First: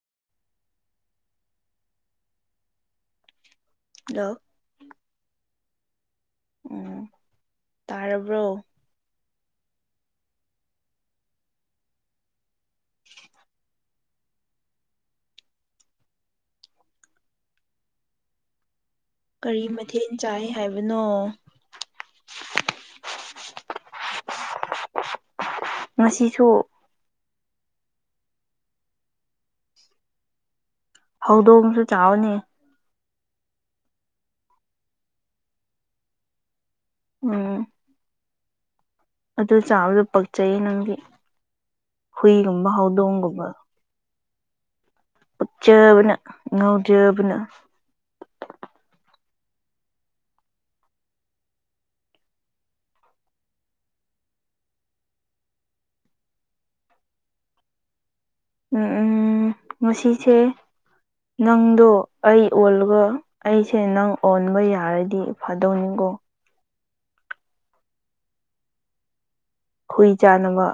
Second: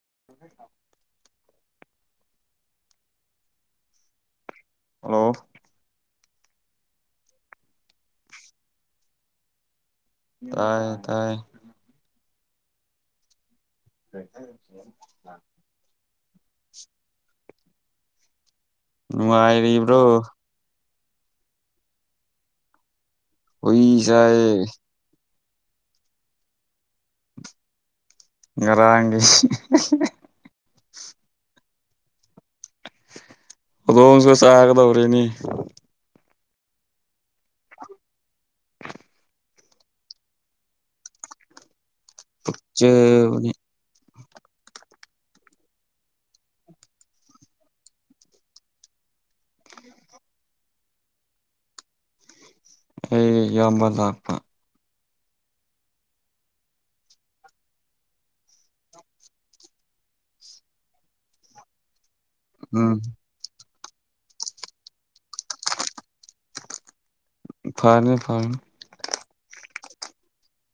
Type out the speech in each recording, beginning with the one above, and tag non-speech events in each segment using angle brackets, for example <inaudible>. <inaudible> hello hello ꯎꯝ ꯇꯥꯔꯕ꯭ꯔꯣ ꯇꯥꯏ ꯇꯥꯏꯌꯦ <unintelligible> ꯀꯔꯤ ꯅꯨꯡꯉꯥꯏꯔꯤꯕ꯭ꯔꯣ ꯃꯊꯦꯟ ꯆꯥꯏ ꯍꯥꯏꯕꯅꯣ ꯍꯨꯏ ꯆꯥꯏꯌꯦ ꯉꯁꯤꯁꯨ ꯉꯔꯥꯡꯒꯤ ꯍꯧꯗꯣꯡꯁꯨ ꯆꯥꯎꯋꯦꯅꯦ ꯍꯧꯗꯣꯡꯁꯨ ꯆꯥꯒꯗꯧꯔꯦꯅꯤ ꯎꯝ ꯑꯗꯨ ꯆꯥꯕꯗ ꯄꯛꯆꯩ ꯅꯪꯗꯤ ꯍꯨꯏꯒꯨꯝꯕ ꯍꯧꯗꯣꯡꯒꯨꯝꯕ ꯆꯦꯕꯅꯤ ꯄꯛꯆꯕꯅ ꯉꯥꯎꯖꯕꯅ ꯑꯩꯒꯤ ꯏꯌꯥꯝꯕ ꯂꯥꯛꯄ ꯎꯝ ꯎꯝ ꯉꯁꯤꯁꯦ ꯅꯪꯗꯣ ꯑꯩ ꯎꯝ ꯑꯣꯜꯂꯒ ꯑꯩꯁꯦ ꯅꯪ ꯑꯣꯟꯕ ꯌꯥꯔꯗꯤ ꯐꯥꯗꯧꯅꯤꯀꯣ ꯐꯥꯅꯤ ꯐꯥꯅꯤ ꯍꯨꯏ ꯆꯥꯅꯕ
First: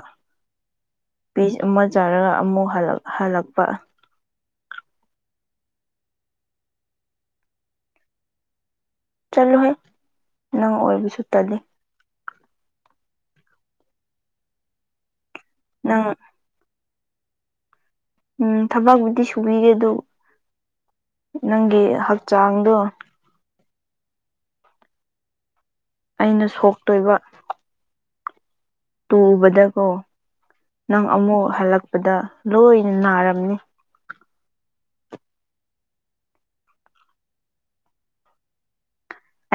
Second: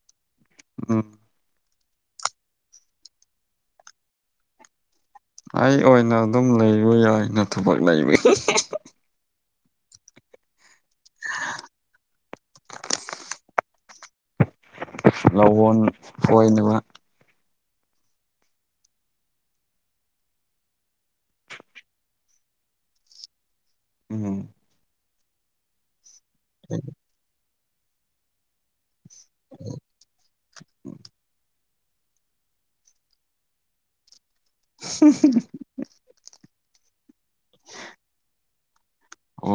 ꯎꯝ ꯄꯤ ꯑꯃ ꯆꯥꯔꯒ ꯑꯃꯨꯛ ꯍꯜꯂꯛ ꯍꯜꯂꯛꯄ ꯑꯩ ꯑꯣꯏꯅ ꯑꯗꯨꯝ ꯂꯩꯌꯣ ꯌꯥꯏ ꯅ ꯊꯕꯛ ꯂꯩꯕꯒꯤ ꯆꯠꯂꯨꯍꯩ ꯅꯪ ꯑꯣꯏꯕꯁꯨ ꯇꯜꯂꯤ ꯂꯧꯍꯣꯟ ꯅꯪ ꯐꯣꯏꯅꯕ ꯎꯝ ꯊꯕꯛꯕꯨꯨꯗꯤ ꯁꯨꯕꯤꯔꯦ ꯗꯨ ꯅꯪꯒꯤ ꯍꯛꯆꯥꯡꯗꯣ ꯎꯝ ꯑꯩꯅ ꯁꯣꯛꯇꯣꯏꯕ ꯇꯨꯕꯗ ꯀꯣ ꯅꯪ ꯑꯃꯨꯛ ꯍꯜꯂꯛꯄꯗ ꯂꯣꯏꯅ ꯅꯥꯔꯝꯅꯤ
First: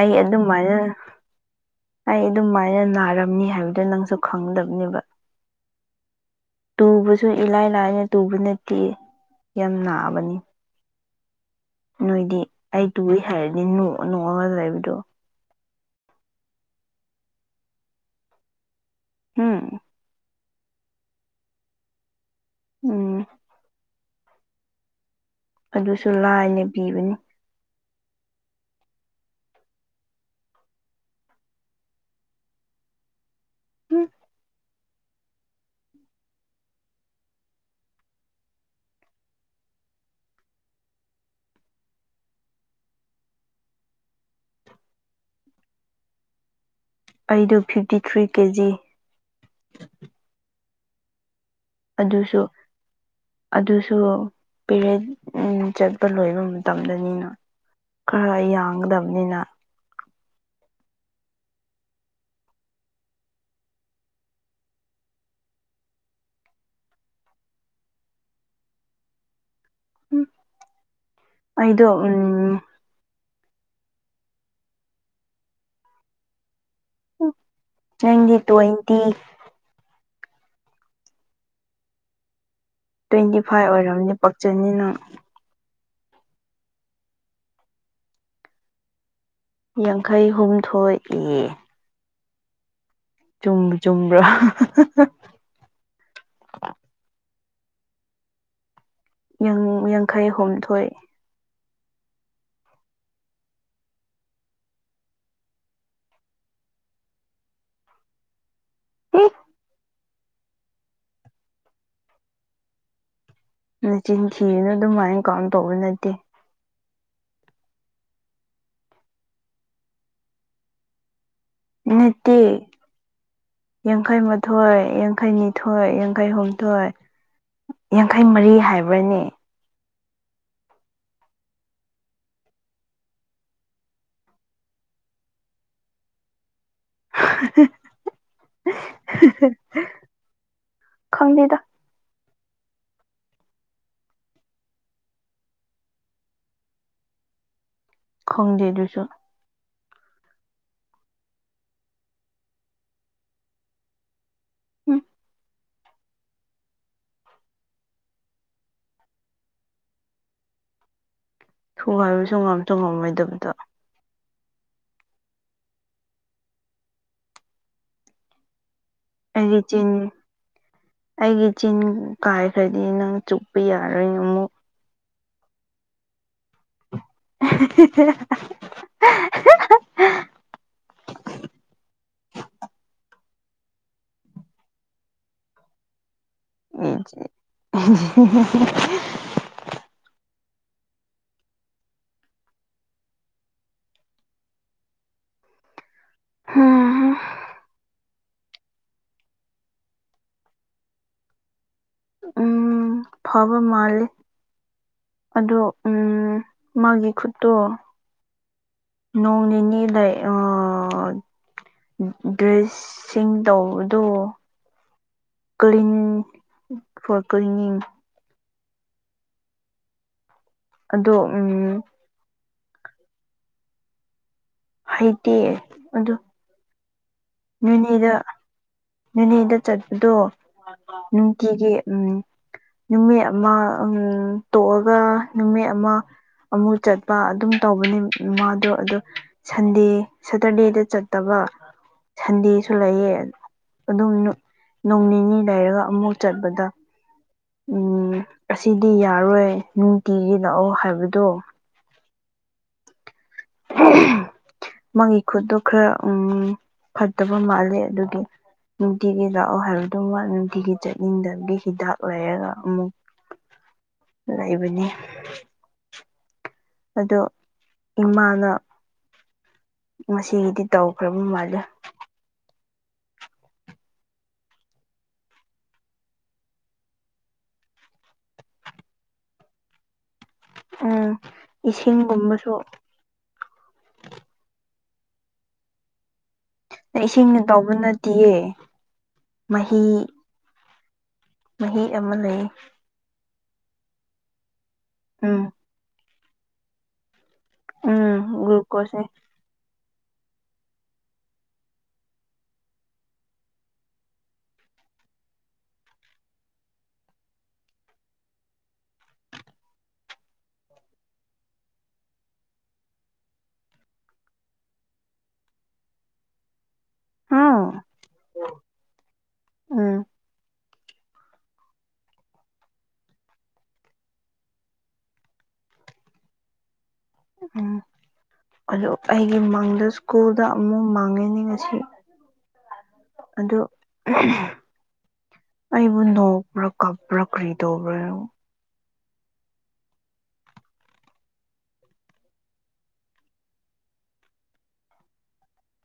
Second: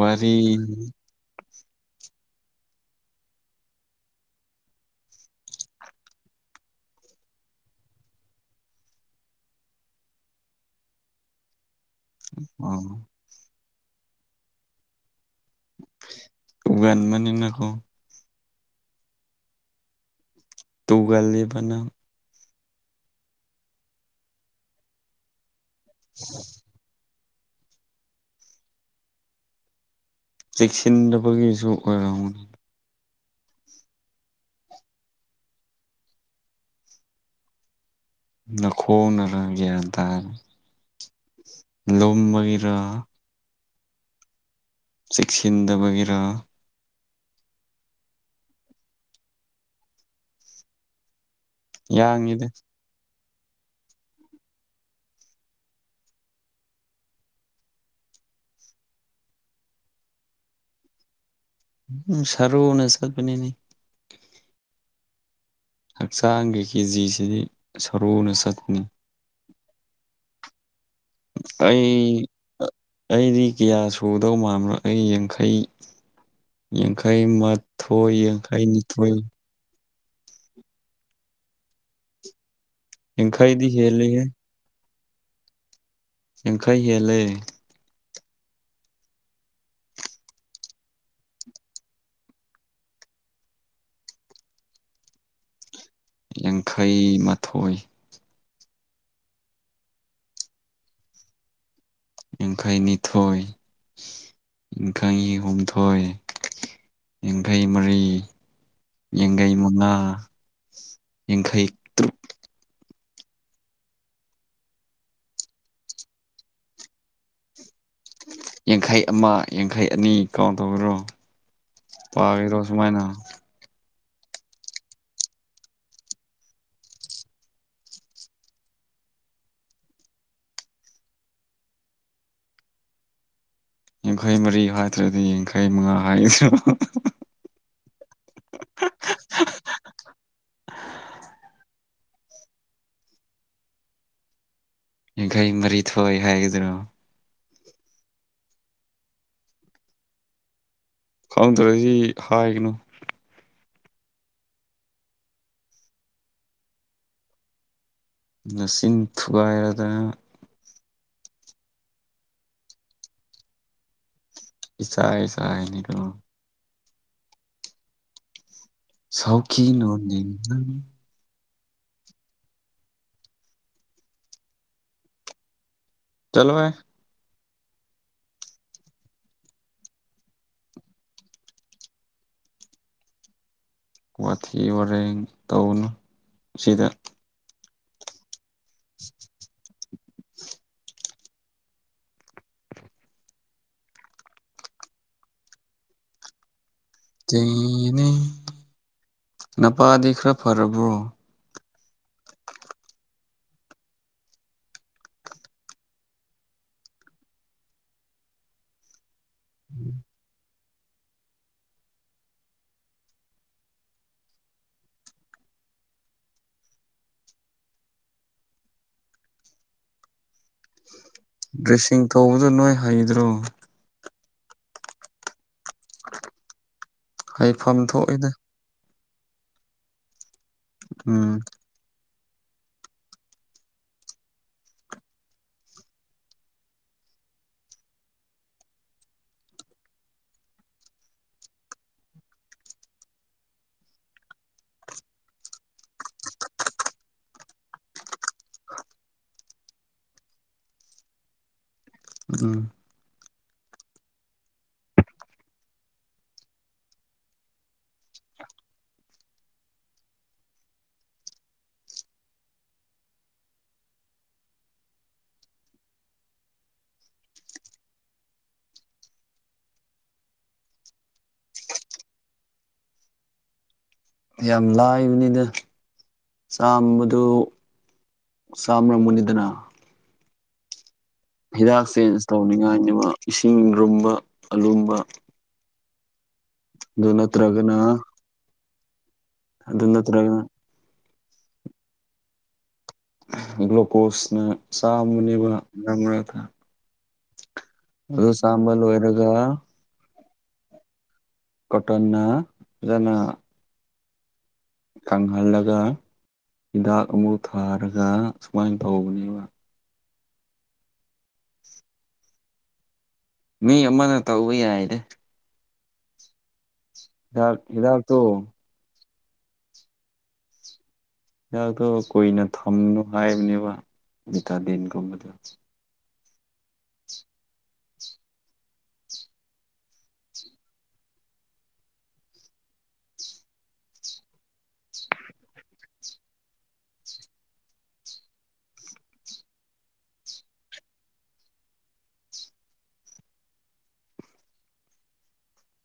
ꯑꯩ ꯑꯗꯨꯝ ꯃꯥꯏꯅ ꯑꯩ ꯑꯗꯨꯃꯥꯏꯅ ꯅꯥꯔꯝꯅꯤ ꯍꯥꯏꯕꯗꯣ ꯅꯪꯁꯨ ꯈꯪꯒꯗꯕꯅꯦꯕ ꯇꯨꯕꯁꯨ ꯏꯂꯥꯏ ꯂꯥꯏꯅ ꯇꯨꯕ ꯅꯠꯇꯤꯌꯦ ꯌꯥꯝ ꯅꯥꯕꯅꯤ ꯅꯣꯏꯗꯤ ꯑꯩ ꯎꯝ ꯇꯨꯏ ꯍꯥꯏꯔꯗꯤ ꯅꯣꯡꯑ ꯅꯣꯡꯑꯒ ꯂꯩꯕꯗꯣ ꯇꯨꯒꯟꯕꯅꯤꯅ ꯍꯨꯝ ꯇꯨꯒꯜꯂꯤꯕ ꯅꯪ ꯎꯝ ꯑꯗꯨꯁꯨ ꯂꯥꯏꯅ ꯄꯤꯕꯅꯤ ꯆꯦꯛꯁꯤꯟꯗꯕꯒꯤꯁꯨ ꯑꯣꯏꯔꯝꯅꯤ ꯍꯝ ꯅꯈꯣꯡ ꯅꯔ ꯒ꯭ꯌꯥꯟ ꯇꯥ <unintelligible> ꯂꯨꯝꯕꯒꯤꯔꯥ ꯆꯦꯛꯁꯤꯟꯗꯕꯒꯤꯔꯥ ꯑꯩꯗꯨ ꯐꯤꯞꯇꯤ ꯊ꯭ꯔꯤ ꯀꯦ ꯖꯤ ꯌꯥꯡꯉꯤꯗ ꯑꯗꯨꯁꯨ ꯄꯦꯔꯦꯠ ꯎꯝ ꯆꯠꯄ ꯂꯣꯏꯕ ꯃꯇꯝꯗꯅꯤꯅ ꯈꯔ ꯌꯥꯡꯒꯗꯕꯅꯤꯅ ꯎꯝ ꯁꯔꯨꯅꯦ ꯁꯠꯄꯅꯤꯅꯦ ꯍꯛꯆꯥꯡꯒꯤ ꯀꯦꯖꯤꯁꯤꯗꯤ ꯁꯔꯨꯅ ꯆꯠꯄꯅꯤ <unintelligible> ꯑꯩꯗꯣ ꯑꯩ ꯎꯝ ꯑꯩꯗꯤ ꯀꯤꯌꯥ ꯁꯨꯗꯧ ꯃꯥꯟꯕꯔ ꯑꯩ ꯌꯥꯡꯈꯩ ꯌꯥꯡꯈꯩ ꯃꯥꯊꯣꯏ ꯅꯪꯗꯤ ꯌꯥꯡꯈꯩ ꯇ꯭ꯋꯦꯟꯇꯤ ꯅꯤꯊꯣꯏ ꯇ꯭ꯋꯦꯟꯇꯤ ꯌꯥꯡꯈꯩꯗꯤ ꯐꯥꯏꯚ ꯑꯣꯏꯔꯝꯅꯤ ꯍꯦꯜꯂꯦꯍꯦ ꯄꯛꯆꯅꯤ ꯅꯪ ꯌꯥꯡꯈꯩ ꯍꯦꯜꯂꯦ ꯌꯥꯡꯈꯩ ꯍꯨꯝꯊꯣꯏ ꯏ ꯆꯨꯝꯕꯨ ꯆꯨꯝꯕ꯭ꯔꯥ ꯌꯥꯡꯈꯩ ꯃꯥꯊꯣꯏ ꯌꯥꯡꯈꯩ ꯍꯨꯝꯊꯣꯏ ꯌꯥꯡꯈꯩ ꯅꯤꯊꯣꯏ ꯌꯥꯡꯈꯩ ꯍꯨꯝꯊꯣꯏ ꯌꯥꯡꯈꯩ ꯃꯔꯤ ꯌꯥꯡꯈꯩ ꯃꯉꯥ ꯌꯥꯡꯈꯩ ꯇ꯭ꯔꯨꯛ ꯅꯆꯤꯟ ꯊꯤꯒꯅꯨ ꯑꯗꯨꯃꯥꯏꯅ ꯀꯥꯎꯟ ꯇꯧꯕ ꯅꯠꯇꯦ ꯌꯥꯡꯈꯩ ꯑꯃ ꯌꯥꯡꯈꯩ ꯑꯅꯤ ꯀꯥꯎꯟ ꯇꯧꯕꯔꯣ ꯄꯥꯒꯦꯔꯣ ꯁꯨꯃꯥꯏꯅ ꯌꯥꯡꯈꯩ ꯃꯥꯊꯣꯏ ꯌꯥꯡꯈꯩ ꯅꯤꯊꯣꯏ ꯌꯥꯡꯈꯩ ꯍꯨꯝꯊꯣꯏ ꯌꯥꯡꯈꯩ ꯃꯔꯤ ꯍꯥꯏꯕ꯭ꯔꯅꯦ ꯌꯥꯡꯈꯩ ꯃꯔꯤ ꯍꯥꯏꯗ꯭ꯔꯗꯤ ꯌꯥꯡꯈꯩ ꯃꯉꯥ ꯍꯥꯏꯗ꯭ꯔꯣ ꯈꯪꯗꯦꯗ ꯌꯥꯡꯈꯩ ꯃꯔꯤ ꯊꯣꯢ ꯍꯥꯏꯒꯗ꯭ꯔꯣ ꯈꯪꯗꯦ ꯑꯗꯨꯁꯨ ꯈꯪꯗ꯭ꯔꯗꯤ ꯍꯥꯏꯒꯅꯨ <unintelligible> ꯅꯆꯤꯟ ꯊꯨꯒꯥꯏꯔꯗꯅ ꯊꯨꯒꯥꯏꯕꯁꯨ ꯉꯝꯁꯨ ꯉꯝꯃꯣꯏꯗꯕꯗ ꯏꯆꯥꯏ ꯆꯥꯏꯅꯤꯗꯣ ꯑꯩꯒꯤ ꯁꯥꯎꯈꯤ ꯆꯤꯟꯅꯦ ꯅꯣꯅꯤꯡ ꯅꯪ ꯑꯩꯒꯤ ꯆꯤꯟ ꯀꯥꯏꯈ꯭ꯔꯗꯤ ꯅꯪ ꯆꯨꯞꯄꯤ ꯌꯥꯔꯣꯏ ꯑꯃꯨꯛ ꯆꯠꯂꯣꯍꯦ <unintelligible> <inaudible> ꯋꯥꯊꯤ ꯋꯥꯔꯦꯡ ꯇꯧꯅꯨ <unintelligible> <inaudible> ꯍꯝ ꯇꯦꯅꯦ ꯅꯄꯥꯗꯤ ꯈꯔ ꯐꯔꯕ꯭ꯔꯣ ꯎꯝ ꯐꯕ ꯃꯥꯜꯂꯦ ꯑꯗꯣ ꯎꯝ ꯃꯥꯒꯤ ꯈꯨꯠꯇꯣ ꯅꯣꯡ ꯅꯤꯅꯤ ꯂꯩ ꯑ ꯗ꯭ꯔꯦꯁꯁꯤꯡ ꯇꯧꯕꯗꯣ ꯀ꯭ꯂꯤꯟ ꯐꯣꯔ ꯀ꯭ꯂꯤꯅꯤꯡ ꯑꯗꯣ ꯎꯝ ꯑꯗꯨ ꯅꯣꯏ ꯍꯩꯗ꯭ꯔꯣ ꯍꯩꯇꯦ ꯑꯗꯣ ꯍꯩꯐꯝ ꯊꯣꯛꯏꯗ ꯅꯦꯅꯦꯗ ꯆꯠꯄꯗꯣ ꯎꯝ ꯅꯨꯡꯇꯤꯒꯤ ꯎꯝ ꯅꯨꯃꯤꯠ ꯑꯃ ꯎꯝ ꯇꯣꯛꯑꯒ ꯅꯨꯃꯤꯠ ꯑꯃ ꯑꯃꯨꯛ ꯆꯠꯄ ꯑꯗꯨꯝ ꯇꯧꯕꯅꯦ ꯃꯥꯗꯣ ꯑꯗꯣ ꯁꯟꯗꯦ ꯁꯇꯔꯗꯦꯗ ꯆꯠꯇꯕ <inaudible> ꯁꯟꯗꯦꯁꯨ ꯂꯩꯌꯦ ꯑꯗꯨꯝ ꯅꯣ ꯅꯣꯡ ꯅꯤꯅꯤ ꯂꯩꯔꯒ ꯑꯃꯨꯛ ꯆꯠꯄꯗ ꯎꯝ ꯑꯁꯤꯗꯤ ꯌꯥꯔꯣꯏ ꯅꯨꯡꯇꯤꯒꯤ ꯂꯥꯛꯑꯣ ꯍꯥꯏꯕꯗꯣ ꯎꯝ ꯎꯝ <unintelligible> ꯃꯥꯒꯤ ꯈꯨꯠꯇꯣ ꯈꯔ ꯎꯝ ꯐꯠꯇꯕ ꯃꯥꯜꯂꯦ ꯑꯗꯨꯒꯤ ꯅꯨꯡꯇꯤꯒꯤ ꯂꯥꯛꯑꯣ ꯍꯥꯏꯕꯗꯨꯃ ꯅꯨꯡꯇꯤꯒꯤ ꯆꯠꯅꯤꯡꯗꯕꯒꯤ ꯍꯤꯗꯥꯛ ꯂꯩꯔꯒ ꯑꯃꯨꯛ <inaudible> ꯂꯩꯕꯅꯦ ꯑꯗꯨ ꯏꯃꯥꯅ ꯉꯁꯤꯒꯤꯗꯤ ꯇꯧꯈ꯭ꯔꯕ ꯃꯥꯜꯂꯦ ꯌꯥꯝ ꯂꯥꯏꯕꯅꯤꯗ ꯆꯥꯝꯕꯗꯨ ꯆꯥꯝꯔꯝꯃꯨꯅꯤꯗꯅ ꯎꯝ ꯍꯤꯗꯥꯛ ꯆꯦꯟꯖ ꯏꯁꯤꯡꯒꯨꯝꯕꯁꯨ ꯇꯧꯅꯤꯉꯥꯏꯅꯤꯕ ꯏꯁꯤꯡꯔꯨꯝꯕ ꯑꯂꯨꯝꯕ ꯑꯗꯨ ꯏꯁꯤꯡꯅ ꯇꯧꯕ ꯅꯠꯇ꯭ꯔꯒꯅ ꯅꯠꯇꯤꯌꯦ ꯑꯗꯨ ꯃꯍꯤ ꯅꯠꯇ꯭ꯔꯒ ꯃꯍꯤ ꯑꯃ ꯂꯩꯌꯦ ꯒ꯭ꯂꯨꯀꯣꯁꯅ ꯎꯝ ꯆꯥꯝꯕꯅꯦꯕ ꯃꯔꯛ ꯃꯔꯛꯇ ꯎꯝ ꯑꯗꯨ ꯆꯥꯝꯕ ꯒ꯭ꯂꯨꯀꯣꯁꯅꯦ ꯂꯣꯏꯔꯒ ꯀꯣꯇꯟꯅ ꯐꯖꯅ ꯀꯪꯍꯜꯂꯒ ꯍꯤꯗꯥꯛ ꯑꯃꯨꯛ ꯊꯥꯔꯒ ꯁꯨꯃꯥꯏꯅ ꯇꯧꯕꯅꯦꯕ ꯃꯤ ꯑꯃꯅ ꯇꯧꯕ ꯌꯥꯏꯗ ꯗꯥꯛ ꯍꯥꯎ ꯍꯤꯗꯥꯛꯇꯣ ꯎꯝ ꯍꯤꯗꯥꯛꯇꯣ ꯀꯨꯏꯅ ꯊꯝꯅꯨ ꯍꯥꯏꯕꯅꯦꯕ ꯚꯤꯇꯥꯗꯤꯟꯒꯨꯝꯕꯗꯣ ꯎꯝ <inaudible> ꯑꯗꯨ ꯑꯩꯒꯤ ꯃꯪꯗ ꯁ꯭ꯀꯨꯜꯗ ꯑꯃꯨꯛ ꯃꯪꯉꯦꯅꯦ ꯉꯁꯤ ꯑꯗꯨ <unintelligible> <inaudible> ꯑꯩꯕꯨ ꯅꯣꯛꯄ꯭ꯔ ꯀꯞꯄ꯭ꯔ ꯀꯔꯤꯗꯧꯕꯅꯣ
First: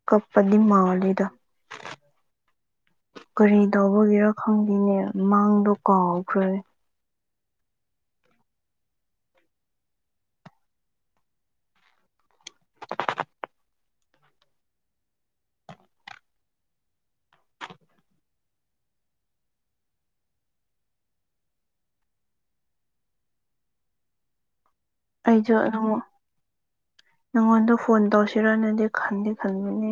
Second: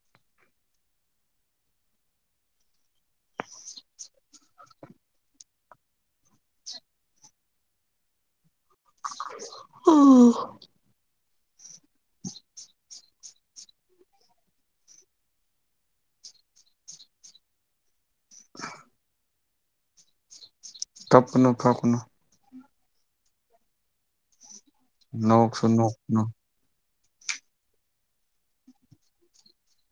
ꯀꯞꯄꯗꯤ ꯃꯥꯜꯂꯤꯗ ꯀꯔꯤ ꯇꯧꯕꯒꯤꯔ ꯈꯪꯗꯦꯅꯦ ꯃꯪꯗꯣ ꯀꯥꯎꯈ꯭ꯔꯦ ꯎꯝ <inaudible> <inaudible> ꯀꯞꯀꯅꯨ ꯀꯞꯀꯅꯨ ꯑꯩꯁꯨ ꯅꯣꯛꯁꯨ ꯑꯃꯨꯛ ꯅꯣꯛꯅꯨ ꯅꯪꯉꯣꯟꯗ ꯐꯣꯟ ꯇꯧꯁꯤꯔꯅꯗꯤ ꯈꯟꯗꯤ ꯈꯟꯕꯅꯦ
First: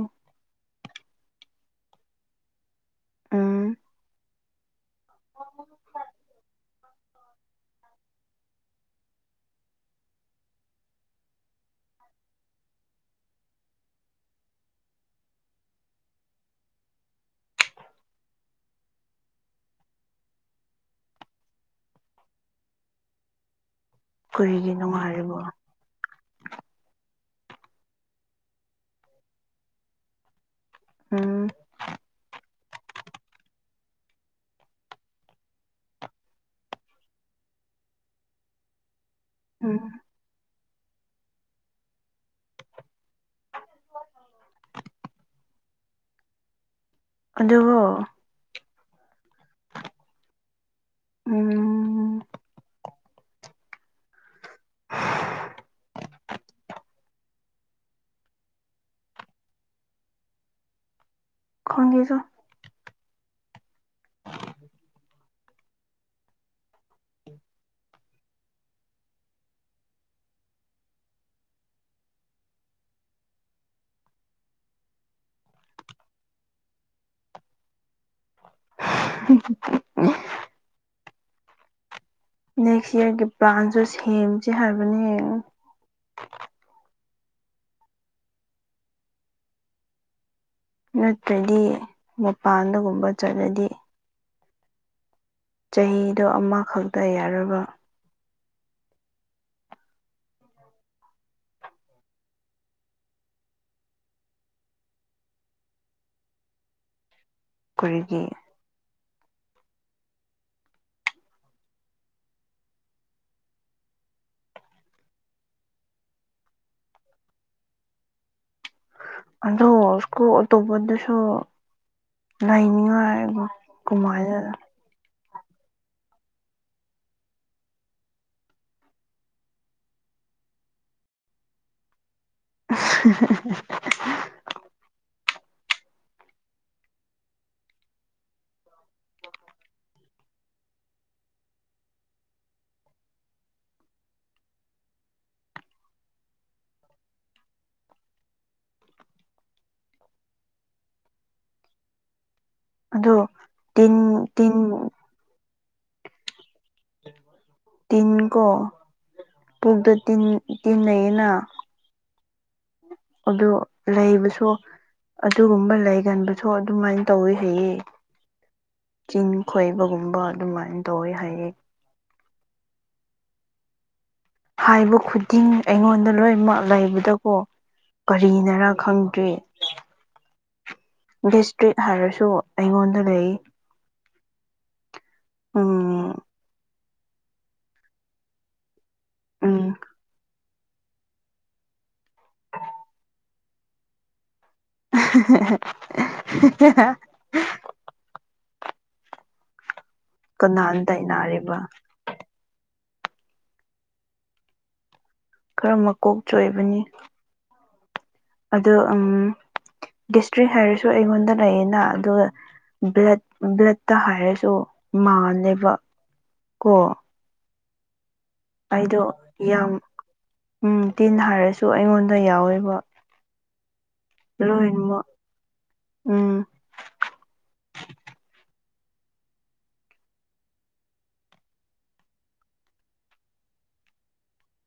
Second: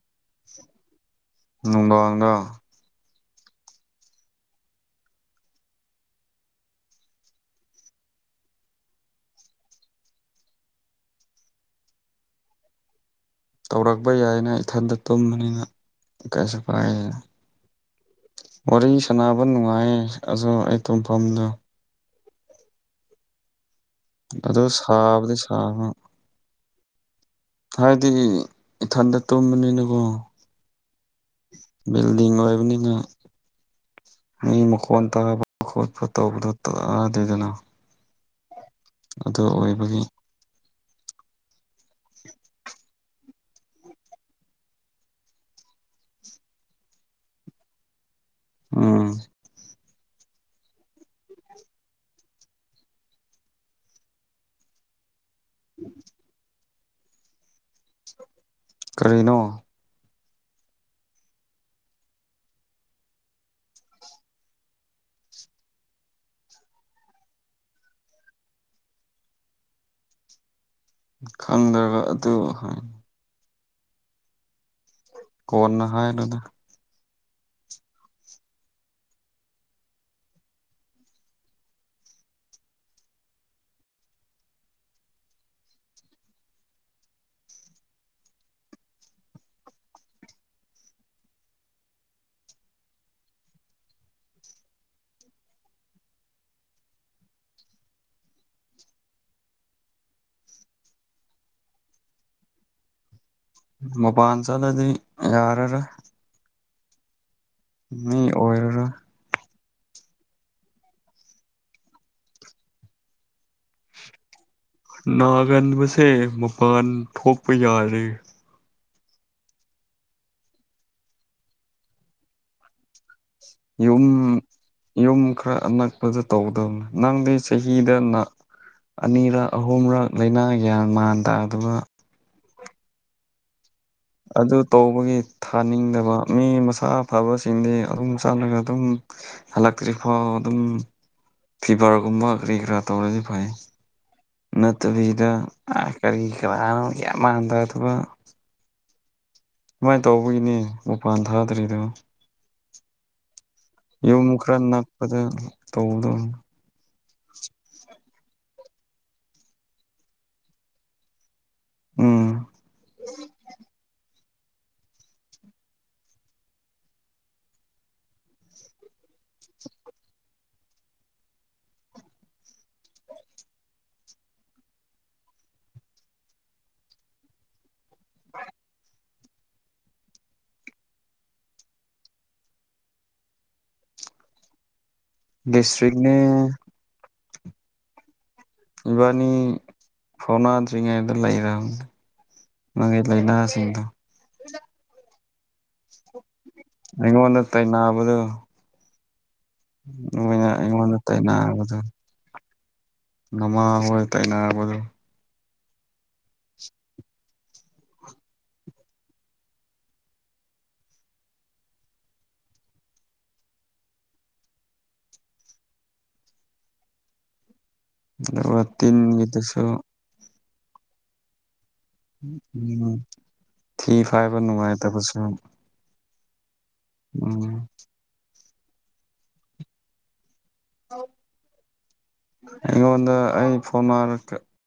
ꯅꯨꯡꯗꯥꯡꯗ ꯎꯝ ꯇꯧꯔꯛꯄ ꯌꯥꯏꯅ ꯏꯊꯟꯇ ꯇꯨꯝꯕꯅꯤꯅ ꯀꯥꯏꯁꯨ ꯀꯥꯢꯗꯦ ꯋꯥꯔꯤ ꯁꯥꯟꯅꯕ ꯅꯨꯡꯉꯥꯏꯌꯦ ꯑꯗꯣ ꯑꯩ ꯇꯨꯝꯐꯝꯗꯣ ꯑꯗꯣ ꯀꯔꯤꯒꯤ ꯁꯥꯕꯗꯤ ꯅꯨꯡꯉꯥꯏꯔꯤꯕꯣ ꯁꯥꯕ ꯍꯥꯟꯅꯗꯤ ꯏꯊꯟꯇ ꯇꯨꯝꯕꯅꯤꯅꯀꯣ ꯎꯝ ꯕꯤꯜꯗꯤꯡ ꯑꯣꯏꯕꯅꯤꯅ ꯃꯤ ꯃꯈꯣꯟ ꯇꯥꯕ ꯈꯣꯠꯄ ꯇꯧꯕꯗꯨ ꯇꯥꯗꯦꯗꯅ ꯑꯗꯨ ꯎꯝ ꯑꯣꯏꯕꯒꯤ <inaudible> ꯑꯗꯨꯕꯨ ꯑꯎꯝ ꯎꯝ <inaudible> ꯀꯔꯤꯅꯣ ꯈꯡꯗꯦ ꯆꯧ ꯈꯪꯗ꯭ꯔꯒ ꯑꯗꯨ ꯍꯣꯏ ꯀꯣꯟꯅ ꯍꯥꯏ ꯔꯣꯗ ꯍꯤ ꯍꯤ ꯍꯤꯑꯛ ꯅꯦꯛꯁ ꯏꯌꯥꯔꯒꯤ ꯄ꯭ꯂꯥꯟꯁꯨ ꯁꯦꯝꯁꯦ ꯍꯥꯏꯕꯅꯦ ꯅꯠꯇ꯭ꯔꯗꯤ ꯃꯄꯥꯟꯗꯒꯨꯝꯕ ꯆꯠꯂꯗꯤ ꯆꯍꯤꯗꯣ ꯑꯃꯈꯛꯇ ꯌꯥꯔꯕ ꯃꯄꯥꯟ ꯆꯠꯂꯗꯤ ꯌꯥꯔꯔꯣꯏ ꯃꯤ ꯀꯔꯤꯒꯤ ꯑꯣꯏꯔꯔꯣꯏ ꯅꯥꯒꯟꯕꯁꯦ ꯃꯄꯥꯟ ꯊꯣꯛꯄ ꯌꯥꯗꯔꯦ ꯑꯗꯣ ꯁꯀꯨꯜ ꯑꯇꯣꯞꯄꯗꯁꯨ ꯂꯩꯅꯤꯡꯉꯥꯏ ꯌꯨꯝ ꯀꯃꯥꯏꯅ ꯌꯨꯝ ꯈꯔ ꯑꯅꯛꯄꯗ ꯇꯧꯒꯗꯕꯅꯤ ꯅꯪꯗꯤ ꯆꯍꯤꯗ ꯑꯅꯤꯔꯛ ꯑꯍꯨꯝꯔꯛ ꯂꯥꯏꯅꯥ ꯒ꯭ꯌꯥꯟ ꯃꯥꯟ ꯇꯥꯗꯕ ꯑꯍꯥꯍꯥꯍꯥ ꯑꯗꯨ ꯇꯧꯕꯒꯤ ꯊꯥꯅꯤꯡꯗꯕ ꯃꯤ ꯃꯁꯥ ꯐꯕꯁꯤꯡꯗꯤ ꯑꯗꯨꯝ ꯆꯥꯂꯒ ꯑꯗꯨꯝ ꯍꯜꯂꯛꯇ꯭ꯔꯤ ꯐꯥꯎ ꯑꯗꯨꯝ ꯐꯤꯚꯔꯒꯨꯝꯕ ꯀꯔꯤ ꯀꯔꯥ ꯇꯧꯔꯗꯤ ꯐꯩ ꯅꯠꯇꯕꯤꯗ ꯀꯔꯤ ꯀꯔꯥꯅꯣ ꯒ꯭ꯌꯥꯟꯃꯥꯟ ꯇꯥꯗꯕ ꯁꯨꯃꯥꯏꯅ ꯇꯧꯕꯒꯤꯅꯦ ꯑꯣꯄꯥꯟ ꯊꯥꯗ꯭ꯔꯤꯗꯣ ꯑꯗꯣ ꯇꯤꯟ ꯌꯨꯝ ꯇꯤꯟ ꯈꯔ ꯅꯛꯄꯗ ꯇꯧꯗꯧꯅꯦ ꯇꯤꯟ ꯀꯣ ꯄꯨꯛꯇ ꯇꯤꯟ ꯇꯤꯟ ꯂꯩꯌꯦꯅ ꯎꯝ ꯑꯗꯣ ꯂꯩꯕꯁꯨ ꯑꯗꯨꯒꯨꯝꯕ ꯂꯩꯒꯟꯕꯁꯨ ꯑꯗꯨꯃꯥꯏꯅ ꯇꯧꯋꯤ ꯍꯌꯦꯌꯦ ꯆꯤꯟ ꯈꯣꯏꯕꯒꯨꯝꯕ ꯑꯗꯨꯃꯥꯏꯅ ꯇꯧꯋꯤ ꯍꯥꯏꯌꯦ ꯍꯥꯏꯕ ꯈꯨꯗꯤꯡ ꯑꯩꯉꯣꯟꯗ ꯂꯣꯏꯅꯃꯛ ꯂꯩꯕꯗꯣꯀꯣ ꯀꯔꯤꯅꯔꯥ ꯈꯪꯗ꯭ꯔꯦ ꯒꯦꯁꯇ꯭ꯔꯤꯛ ꯍꯥꯏꯔꯁꯨ ꯑꯩꯉꯣꯟꯗ ꯂꯩ ꯎꯝ ꯒꯦꯁꯇ꯭ꯔꯤꯛꯅꯦ ꯏꯕꯥꯅꯤ ꯎꯝ ꯐꯣꯡꯅꯥꯗ ꯗ꯭ꯔꯤꯉꯩꯗ ꯂꯩꯔꯝꯅꯤ ꯅꯪꯒꯤ ꯂꯥꯏꯅꯥꯁꯤꯡꯗꯣ ꯍꯥꯍꯥ ꯑꯩꯉꯣꯟꯗ ꯇꯥꯏꯅꯕꯗꯣ ꯍꯥꯍꯥꯍꯥ ꯅꯣꯏꯅ ꯀꯅꯥꯅ ꯑꯩꯉꯣꯟꯗ ꯇꯥꯏꯅꯔꯤꯕ ꯇꯥꯏꯅꯕꯗꯣ ꯅꯃꯥ ꯍꯣꯏ ꯇꯥꯏꯅꯕꯗꯨ ꯈꯔ ꯃꯀꯣꯛ ꯆꯣꯏꯕꯅꯤ ꯑꯗꯣ ꯎꯝ ꯒꯦꯁꯇ꯭ꯔꯤꯛ ꯍꯥꯏꯔꯁꯨ ꯑꯩꯉꯣꯟꯗ ꯂꯩꯌꯦꯅ ꯑꯗꯨꯒ ꯕ꯭ꯂꯠ ꯕ꯭ꯂꯠꯇ ꯍꯥꯏꯔꯁꯨ ꯃꯥꯜꯂꯦꯕ ꯀꯣ ꯑꯗꯨꯒ ꯑꯩꯗꯣ ꯇꯤꯟꯒꯤꯗꯁꯨ ꯌꯥꯝ ꯎꯝ ꯇꯤꯟ ꯍꯥꯏꯔꯁꯨ ꯑꯩꯉꯣꯟꯗ ꯌꯥꯎꯋꯦꯕ ꯎꯝ ꯊꯤ ꯐꯥꯏꯕ ꯂꯣꯏꯅꯃꯛ ꯅꯨꯡꯉꯥꯏꯇꯕꯁꯨ ꯎꯝ ꯎꯝ ꯑꯩꯉꯣꯟꯗ ꯑꯩ ꯐꯣꯟ ꯃꯂꯛꯇꯦ